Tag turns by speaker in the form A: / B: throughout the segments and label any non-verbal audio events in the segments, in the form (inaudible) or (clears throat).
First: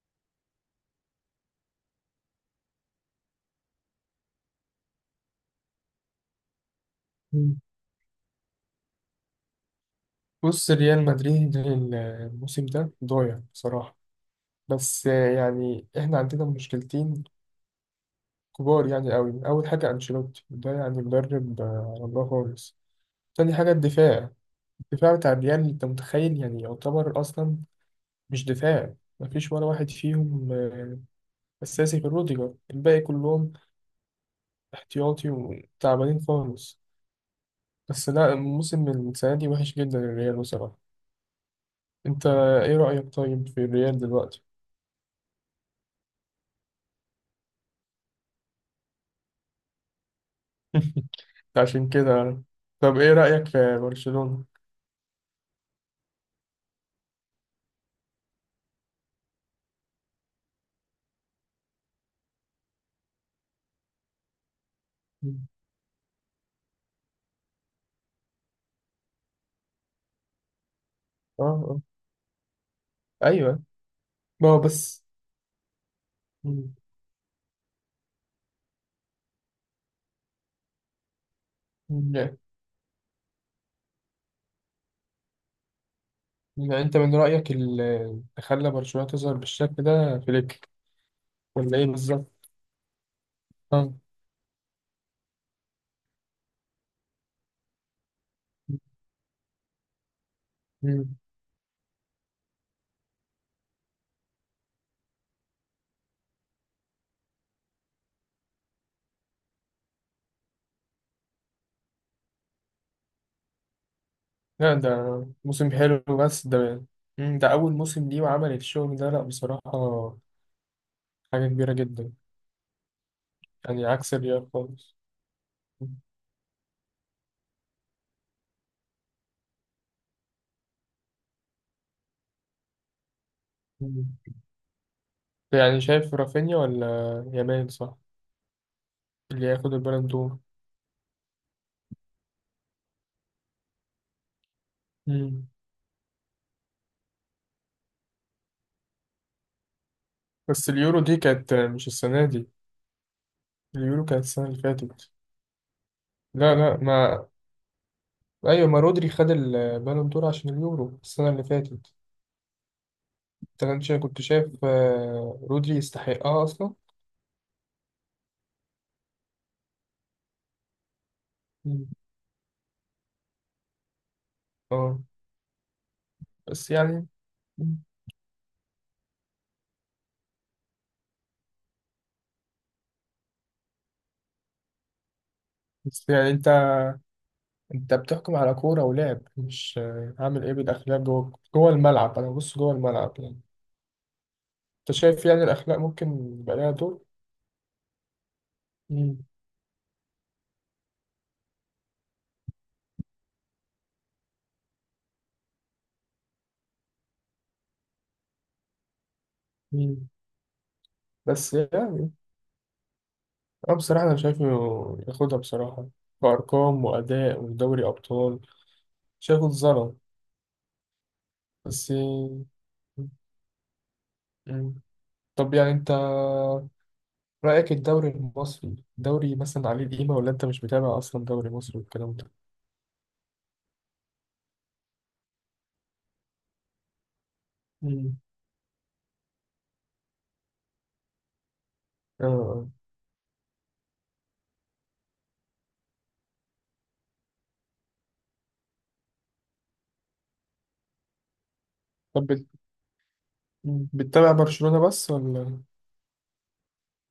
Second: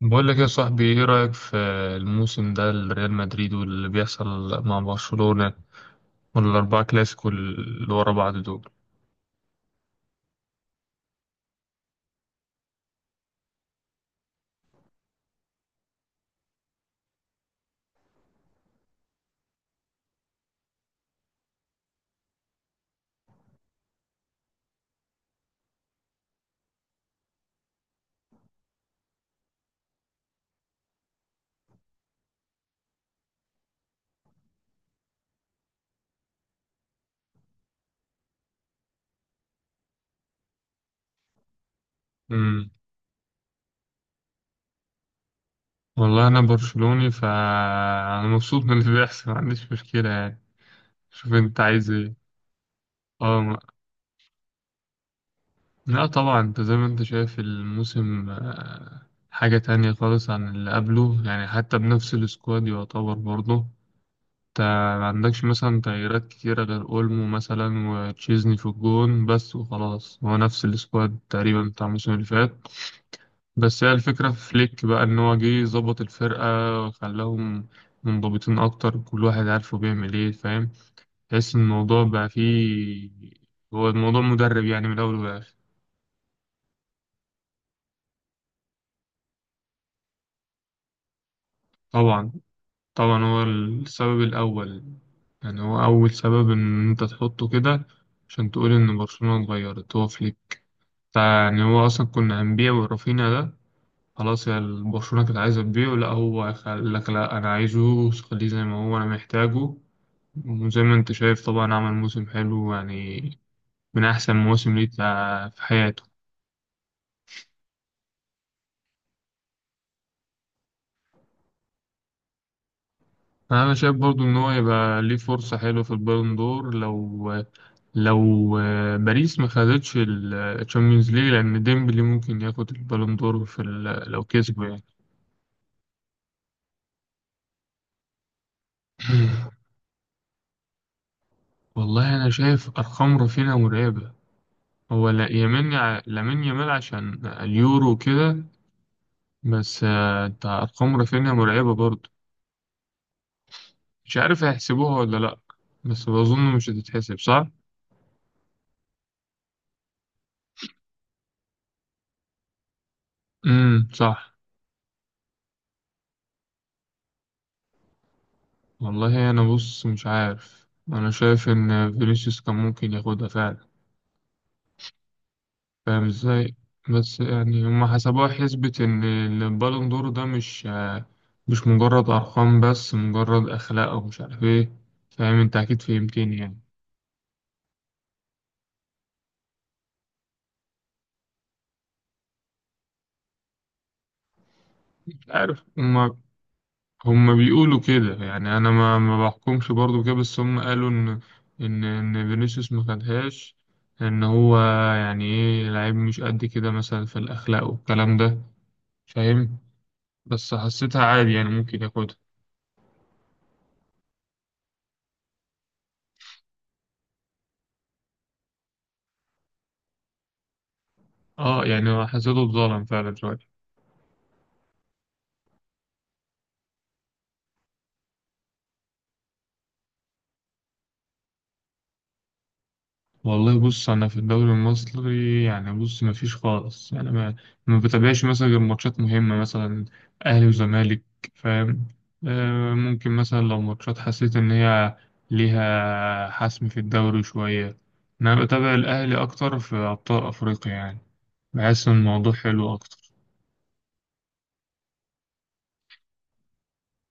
A: بقول لك يا صاحبي، ايه رأيك في الموسم ده لريال مدريد واللي بيحصل مع برشلونة والأربعة كلاسيكو
B: مم.
A: اللي ورا بعض دول؟
B: بص، ريال مدريد الموسم ده ضايع بصراحة، بس يعني احنا عندنا مشكلتين كبار يعني قوي. أول حاجة أنشيلوتي ده يعني مدرب على الله خالص. تاني حاجة الدفاع بتاع الريال، أنت متخيل؟ يعني يعتبر أصلا مش دفاع. مفيش ولا واحد فيهم أساسي غير روديجر، الباقي كلهم احتياطي وتعبانين خالص. بس لا، الموسم السنة دي وحش جدا الريال بصراحة. أنت
A: امم
B: إيه رأيك طيب في الريال دلوقتي؟
A: والله انا برشلوني فانا مبسوط من اللي بيحصل، ما عنديش مشكلة يعني.
B: (laughs)
A: شوف انت
B: عشان
A: عايز ايه.
B: كده. طب ايه
A: اه
B: رأيك
A: ما-
B: في برشلونة؟
A: لا طبعا، انت زي ما انت شايف الموسم حاجة تانية خالص عن اللي قبله، يعني حتى بنفس السكواد يعتبر برضه. انت ما عندكش
B: مم.
A: مثلا تغييرات كتيرة غير اولمو مثلا وتشيزني في الجون بس، وخلاص هو نفس السكواد
B: اه
A: تقريبا
B: اه.
A: بتاع الموسم اللي فات.
B: ايوه،
A: بس هي الفكرة في
B: ما هو
A: فليك بقى،
B: بس.
A: ان هو جه ظبط
B: مم.
A: الفرقة وخلاهم منضبطين اكتر، كل واحد عارفه بيعمل ايه، فاهم؟ تحس ان الموضوع بقى
B: لا.
A: فيه. هو الموضوع مدرب يعني، من الاول والاخر.
B: يعني انت من رأيك اللي خلى برشلونة تظهر بالشكل ده فليك، ولا ايه
A: طبعا.
B: بالظبط؟
A: طبعا هو
B: اه.
A: السبب الاول. يعني هو اول سبب ان انت تحطه كده عشان تقول ان برشلونة اتغيرت، هو فليك.
B: مم.
A: فيعني هو أصلا كنا هنبيع ورافينا ده، خلاص يا برشلونة كانت عايزة تبيعه. لأ، هو قال لك لأ أنا عايزه، خليه زي ما هو أنا محتاجه. وزي ما أنت شايف طبعا عمل موسم حلو، يعني من أحسن
B: لا
A: مواسم ليه في
B: ده
A: في
B: موسم حلو،
A: حياته.
B: بس ده ده أول موسم ليه وعمل الشغل ده، لا بصراحة حاجة كبيرة جدا.
A: أنا
B: يعني
A: شايف
B: عكس
A: برضو إن
B: الريال
A: هو
B: خالص.
A: يبقى ليه فرصة حلوة في البالون دور، لو باريس ما خدتش الشامبيونز ليج، لأن ديمبلي ممكن ياخد البالون دور في لو
B: مم.
A: كسبه يعني.
B: يعني شايف رافينيا، ولا يامال، صح، اللي هياخد
A: (clears throat)
B: البالون
A: والله أنا شايف أرقام رافينيا مرعبة. هو لا
B: دور؟
A: يمين لامين يامال عشان اليورو كده، بس انت
B: بس
A: ارقام
B: اليورو دي
A: رافينيا
B: كانت
A: مرعبه
B: مش
A: برضه.
B: السنة دي، اليورو
A: مش
B: كانت
A: عارف
B: السنة اللي
A: هيحسبوها
B: فاتت.
A: ولا لا، بس بظن
B: لا
A: مش
B: لا،
A: هتتحسب،
B: ما
A: صح.
B: أيوة، ما رودري خد البالون دور عشان اليورو السنة اللي فاتت. أنت كنت شايف،
A: صح.
B: رودري يستحقها أصلا؟
A: والله انا بص مش عارف، انا شايف
B: مم.
A: ان فينيسيوس كان ممكن ياخدها فعلا،
B: اه.
A: فاهم ازاي؟
B: بس يعني
A: بس يعني
B: مم.
A: هما حسبوها حسبة، ان البالون دور ده مش مجرد ارقام بس، مجرد اخلاق ومش عارف ايه، فاهم؟ انت اكيد
B: بس يعني
A: فهمتني
B: أنت
A: يعني.
B: أنت بتحكم على كورة ولعب، مش عامل إيه بالأخلاق، جوه جوه الملعب أنا ببص جوه الملعب يعني. أنت
A: مش
B: شايف يعني
A: عارف
B: الأخلاق
A: هما،
B: ممكن يبقى لها دور؟
A: هم بيقولوا كده، يعني انا ما
B: مم.
A: ما بحكمش برضو كده، بس هم قالوا ان ان فينيسيوس ما خدهاش، ان هو يعني ايه لعيب مش قد كده مثلا في الاخلاق والكلام ده، فاهم؟
B: مم.
A: بس حسيتها عادي يعني،
B: بس
A: ممكن
B: يعني
A: ياخدها.
B: أنا بصراحة أنا شايفه ياخدها بصراحة، كأرقام وأداء ودوري أبطال، شايفه اتظلم.
A: اه
B: بس
A: يعني حسيته اتظلم فعلا شوية.
B: مم. طب يعني أنت رأيك الدوري المصري دوري مثلا عليه القيمة، ولا أنت مش متابع أصلا دوري مصري والكلام ده؟
A: والله بص، انا في الدوري المصري يعني بص ما فيش خالص، يعني ما
B: مم.
A: بتابعش مثلا غير ماتشات مهمه مثلا، اهلي وزمالك، فاهم؟
B: آه آه.
A: آه ممكن مثلا لو ماتشات حسيت ان هي ليها حسم في الدوري شويه. انا بتابع الاهلي اكتر في ابطال افريقيا يعني، بحس ان
B: طب
A: الموضوع
B: بت...
A: حلو اكتر.
B: مم. بتتابع برشلونة بس، ولا؟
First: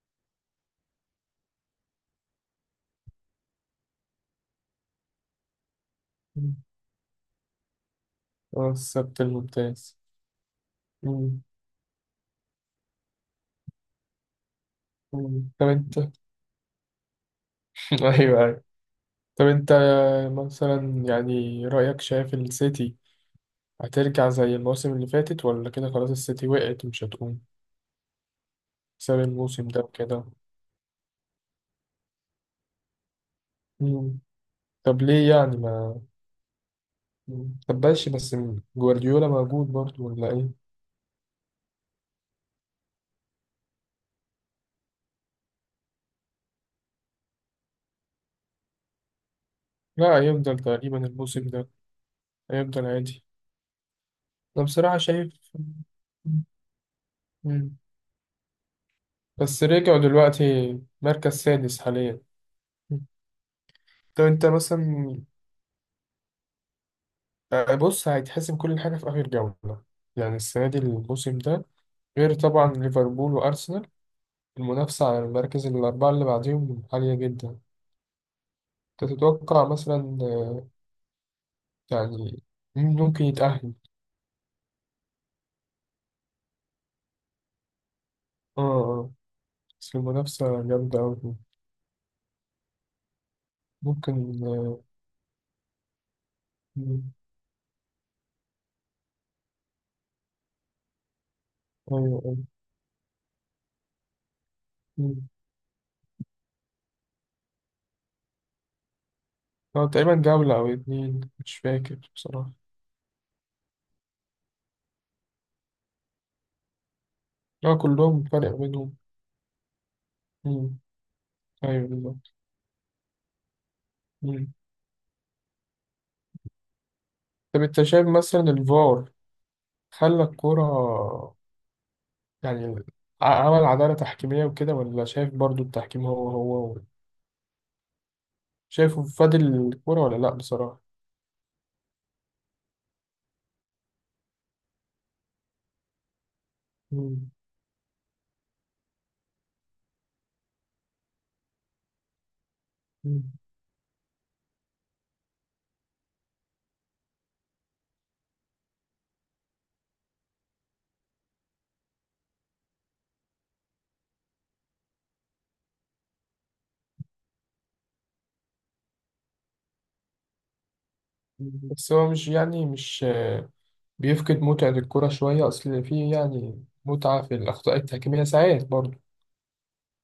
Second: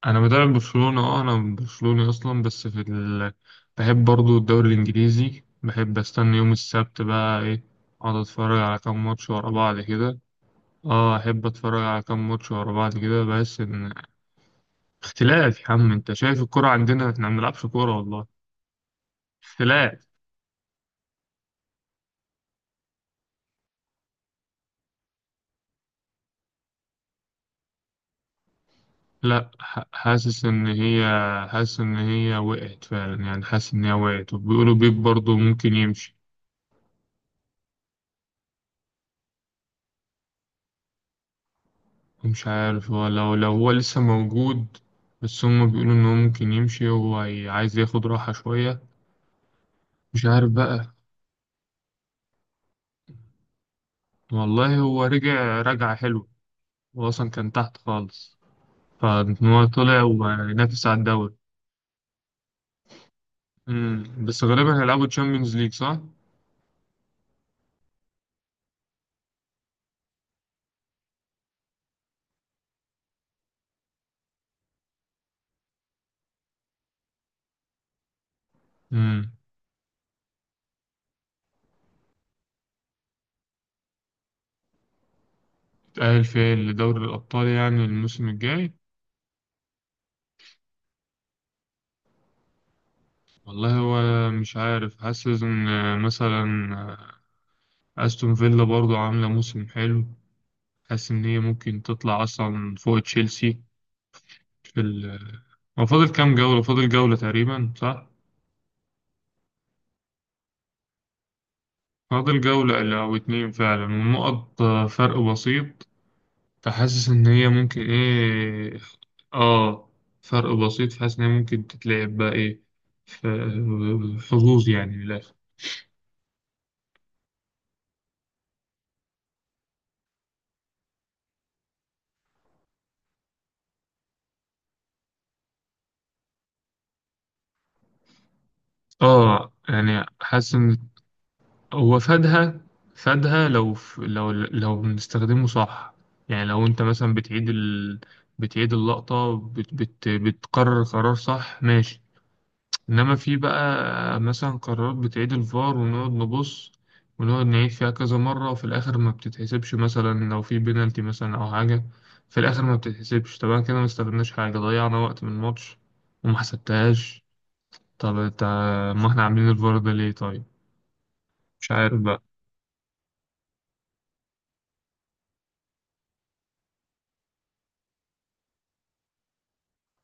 A: انا بتابع برشلونه، اه انا برشلوني اصلا، بس في بحب برضو الدوري الانجليزي، بحب استنى يوم
B: مم.
A: السبت بقى ايه، اقعد اتفرج
B: آه،
A: على كام
B: السبت
A: ماتش ورا بعض
B: الممتاز.
A: كده. اه
B: مم.
A: احب اتفرج على كام ماتش ورا بعض كده، بس ان
B: مم.
A: اختلاف يا
B: طب
A: عم،
B: أنت
A: انت
B: (laughs)
A: شايف الكرة عندنا احنا ما بنلعبش كورة
B: أيوه
A: والله،
B: أيوه. طب أنت
A: اختلاف.
B: مثلا، يعني رأيك، شايف السيتي هترجع زي الموسم اللي فاتت، ولا كده خلاص السيتي وقعت ومش هتقوم بسبب
A: لا
B: الموسم ده
A: ح-
B: وكده؟
A: حاسس ان هي، حاسس ان هي وقعت فعلا، يعني حاسس ان هي
B: مم.
A: وقعت، وبيقولوا
B: طب
A: بيب
B: ليه؟
A: برضه
B: يعني
A: ممكن
B: ما
A: يمشي.
B: طب ماشي، بس جوارديولا موجود برضه، ولا ايه؟
A: مش عارف، هو لو هو لسه موجود، بس هم بيقولوا ان هو ممكن يمشي، عايز ياخد راحة شوية،
B: لا
A: مش عارف
B: هيفضل
A: بقى.
B: تقريبا الموسم ده، هيفضل عادي. انا
A: والله
B: بصراحة
A: هو
B: شايف.
A: رجع رجعة حلوة، هو اصلا كان تحت
B: مم.
A: خالص، فان
B: بس
A: هو
B: رجعوا
A: طلع
B: دلوقتي
A: وينافس على
B: مركز
A: الدوري.
B: سادس حاليا. مم. طب
A: امم، بس
B: انت
A: غالبا هيلعبوا
B: مثلا
A: تشامبيونز ليج، صح؟
B: بص هيتحسم كل حاجة في آخر جولة. يعني السنة دي الموسم ده، غير طبعا ليفربول وأرسنال، المنافسة على المراكز الأربعة اللي بعديهم عالية جدا.
A: امم،
B: تتوقع مثلا يعني مين ممكن يتأهل؟
A: تأهل فيها لدوري الأبطال يعني الموسم
B: اه
A: الجاي.
B: اه. بس المنافسة جامدة أوي.
A: والله هو
B: ممكن
A: مش عارف، حاسس إن مثلا
B: مم،
A: أستون فيلا برضو عاملة موسم حلو، حاسس إن هي ممكن
B: أيوة
A: تطلع
B: أيوة.
A: أصلا فوق تشيلسي في
B: مم.
A: هو فاضل كام جولة؟ فاضل جولة تقريبا، صح؟
B: تقريبا جولة أو 2 مش فاكر
A: فاضل
B: بصراحة.
A: جولة أو اتنين فعلا، والنقط فرق بسيط، فحاسس إن هي
B: اه
A: ممكن
B: كلهم فرق
A: إيه،
B: بينهم.
A: آه فرق
B: مم،
A: بسيط، فحاسس إن هي ممكن
B: أيوة
A: تتلعب
B: بالظبط.
A: بقى إيه، ف-
B: مم.
A: حظوظ يعني من الآخر.
B: طب أنت شايف مثلا الفار خلى الكورة، يعني عمل عدالة تحكيمية وكده، ولا شايف برضو التحكيم هو شايفه فادي
A: آه
B: الكورة،
A: يعني
B: ولا لأ
A: حاسس إن
B: بصراحة؟
A: هو فادها، فادها لو بنستخدمه صح، يعني لو أنت مثلا
B: مم.
A: بتعيد بتعيد اللقطة، بتقرر قرار صح، ماشي. انما
B: مم.
A: في بقى مثلا قرارات بتعيد الفار ونقعد نبص، ونقعد نعيد فيها كذا مرة، وفي الاخر ما بتتحسبش، مثلا لو في بينالتي مثلا او حاجة في الاخر ما بتتحسبش طبعا، كده ما استفدناش حاجة، ضيعنا وقت من الماتش وما حسبتهاش. طب انت، ما احنا عاملين الفار ده ليه طيب؟ مش
B: بس
A: عارف
B: هو
A: بقى.
B: مش يعني مش بيفقد متعة الكرة شوية، أصل في يعني متعة في الأخطاء التحكيمية ساعات برضه.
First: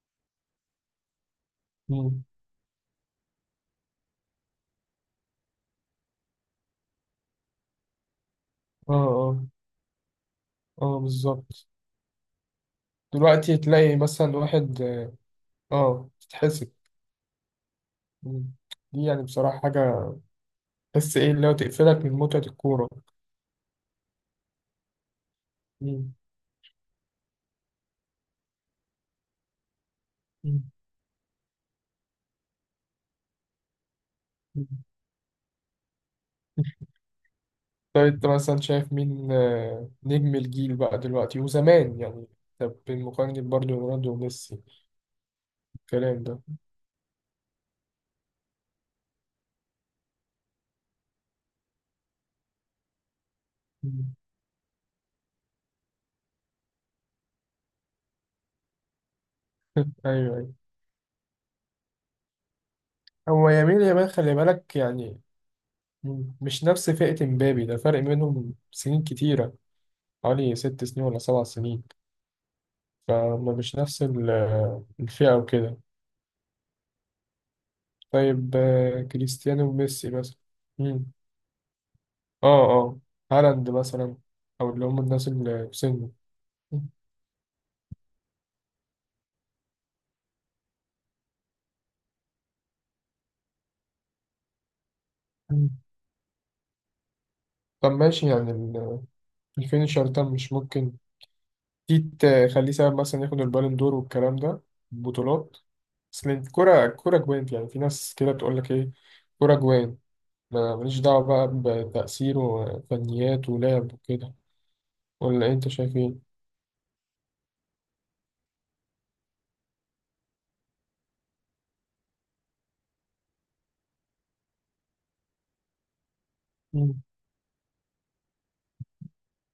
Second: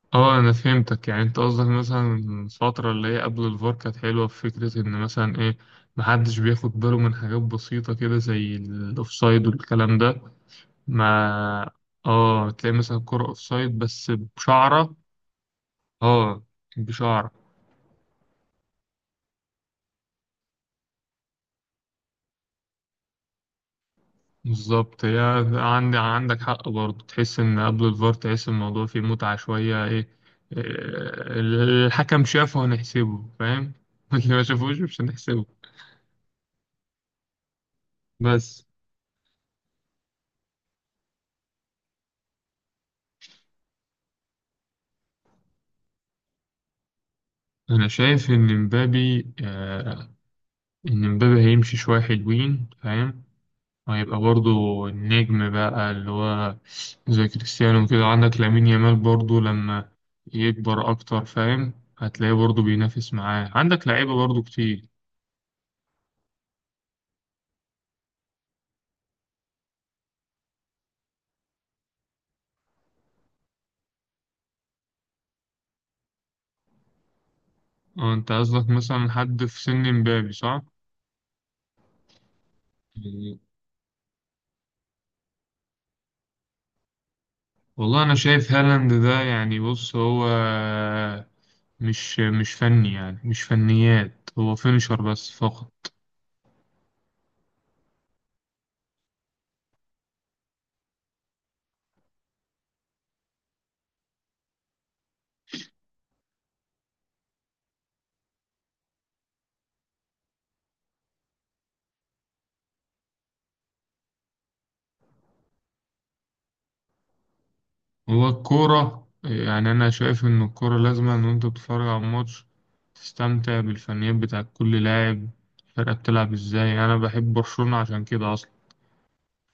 A: اه انا فهمتك، يعني انت قصدك مثلا
B: مم.
A: الفترة اللي هي قبل الفار كانت حلوة في فكرة ان مثلا ايه، محدش بياخد باله من حاجات بسيطة كده زي
B: اه
A: الأوفسايد
B: اه.
A: والكلام ده.
B: اه
A: ما
B: بالظبط.
A: اه تلاقي مثلا كرة
B: دلوقتي
A: اوفسايد
B: تلاقي
A: بس
B: مثلا واحد
A: بشعرة،
B: اه
A: اه
B: تتحسب.
A: بشعرة
B: مم. دي يعني بصراحة حاجة تحس ايه اللي هو تقفلك من متعة الكورة.
A: بالظبط، هي عندي
B: مم.
A: عندك حق برضه، تحس ان قبل الفار تحس الموضوع فيه متعة شوية ايه، آه،
B: مم.
A: الحكم شافه هنحسبه، فاهم؟ (laughs) اللي ما
B: مم.
A: شافوش مش هنحسبه.
B: طب انت مثلا
A: بس
B: شايف مين نجم الجيل بقى دلوقتي وزمان يعني، طب بالمقارنة برضه رونالدو وميسي الكلام ده؟
A: انا شايف ان مبابي، آه ان مبابي هيمشي شوية حلوين، فاهم؟
B: مم.
A: وهيبقى برضو النجم بقى اللي هو زي كريستيانو كده، عندك لامين يامال برضو لما
B: (laughs) ايوه.
A: يكبر أكتر، فاهم؟ هتلاقيه برضو بينافس
B: هو
A: معاه،
B: يمين
A: عندك
B: يامال
A: لعيبة
B: خلي
A: برضو
B: بالك
A: كتير.
B: يعني، مش نفس فئة مبابي، ده فرق بينهم سنين كتيرة، حوالي 6 سنين ولا 7 سنين. فما مش نفس الفئة وكده.
A: اه انت
B: طيب
A: قصدك مثلا حد في
B: كريستيانو
A: سن
B: وميسي
A: مبابي،
B: مثلا.
A: صح؟
B: مم. اه اه.
A: يعني
B: هالاند مثلا، أو اللي هم الناس اللي في سنه.
A: والله أنا شايف هالاند ده يعني بص، هو مش فني، يعني مش فنيات، هو فينشر بس
B: مم.
A: فقط.
B: طب ماشي يعني الفينشر ده مش ممكن في تخليه سبب مثلا ياخد البالون دور والكلام ده، بطولات، اصل الكرة جوانت. يعني في ناس كده تقول لك ايه، كرة جوان، ما ماليش دعوة بقى بتأثير وفنيات ولعب وكده، ولا انت شايف ايه؟
A: هو الكورة يعني أنا شايف إن الكورة لازم إن أنت بتتفرج على الماتش، تستمتع بالفنيات بتاع كل لاعب، الفرقة بتلعب إزاي. أنا
B: مم.
A: بحب برشلونة عشان كده أصلا.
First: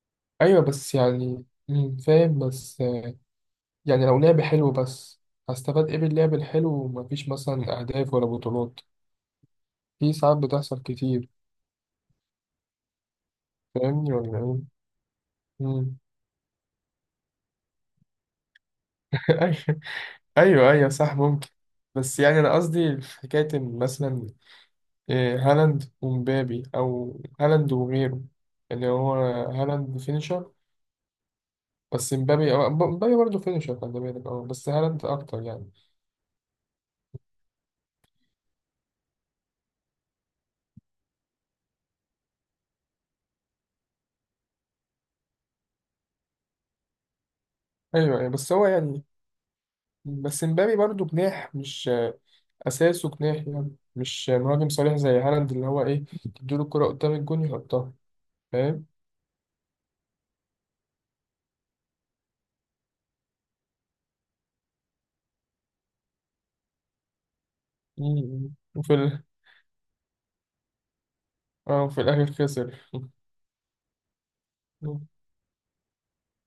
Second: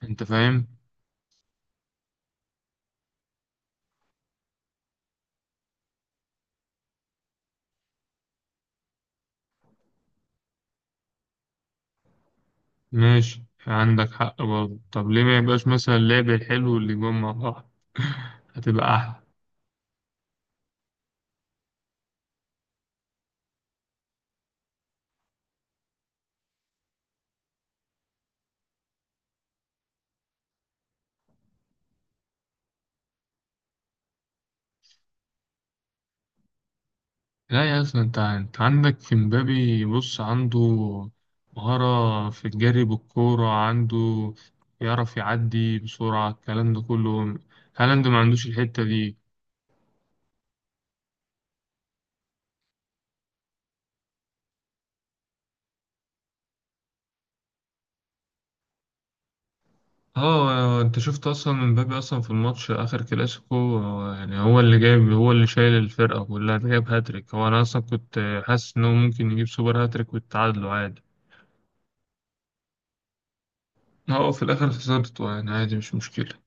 A: أنت
B: ايوه،
A: فاهم؟
B: بس يعني مم، فاهم، بس يعني لو لعب حلو بس، هستفاد ايه باللعب الحلو ومفيش مثلا اهداف ولا بطولات، في ساعات بتحصل كتير.
A: ماشي عندك
B: فاهمني، ولا
A: حق
B: ايه؟
A: برضه، طب ليه ما يبقاش مثلا
B: مم.
A: اللعب الحلو اللي جوه مع بعض، (laughs) هتبقى أحلى.
B: (laughs) ايوه ايوه صح، ممكن. بس يعني انا قصدي في حكايه إن مثلا إيه، هالاند ومبابي، او هالاند وغيره، اللي هو هالاند فينيشر، بس مبابي، مبابي برضه فينيشر، خلي بالك، اه، بس هالاند اكتر يعني.
A: لا يا أصلا، أنت أنت عندك في مبابي بص، عنده مهارة في الجري بالكورة، عنده يعرف يعدي بسرعة الكلام ده كله، هالاند ما
B: ايوه ايوه.
A: عندوش
B: بس هو
A: الحتة
B: يعني
A: دي.
B: بس مبابي برضه جناح، مش اساسه جناح يعني، مش مهاجم صريح زي هالاند، اللي هو ايه، تديله الكره قدام الجون يحطها. فاهم.
A: اه انت شفت اصلا مبابي اصلا في الماتش اخر كلاسيكو، يعني هو اللي جايب، هو اللي شايل الفرقه كلها، ده جايب هاتريك، هو انا اصلا
B: م-
A: كنت
B: م.
A: حاسس انه
B: وفي ال...
A: ممكن يجيب سوبر هاتريك ويتعادلوا عادي.
B: اه، وفي الاخر خسر.
A: اه، هو في الاخر
B: (laughs)
A: خسرته يعني عادي مش مشكله.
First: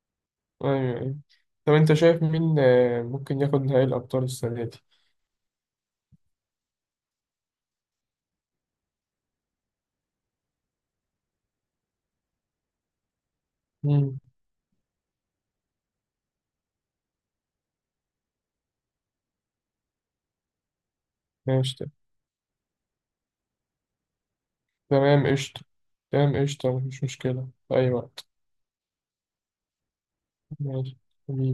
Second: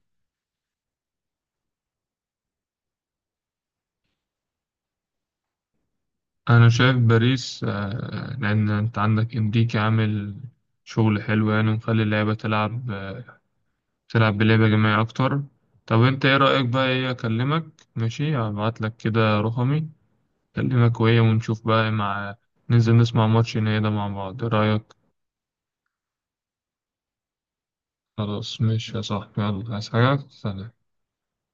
B: أيوه أيوه. طب أنت شايف مين ممكن ياخد نهائي الأبطال السنة دي؟
A: انا شايف باريس، لان انت عندك انريكي عامل شغل حلو يعني، ومخلي اللعيبه تلعب،
B: مم.
A: تلعب بلعبه جماعيه اكتر. طب انت ايه رايك بقى، ايه اكلمك، ماشي هبعت لك كده رقمي، أكلمك وهي ونشوف
B: ماشي.
A: بقى مع، ننزل نسمع ماتش النهائي ده مع بعض، إيه رأيك؟
B: تمام قشطة. تمام قشطة. مفيش مشكلة في أي وقت.
A: خلاص ماشي يا صاحبي، يلا عايز حاجة؟ سلام.
B: ماشي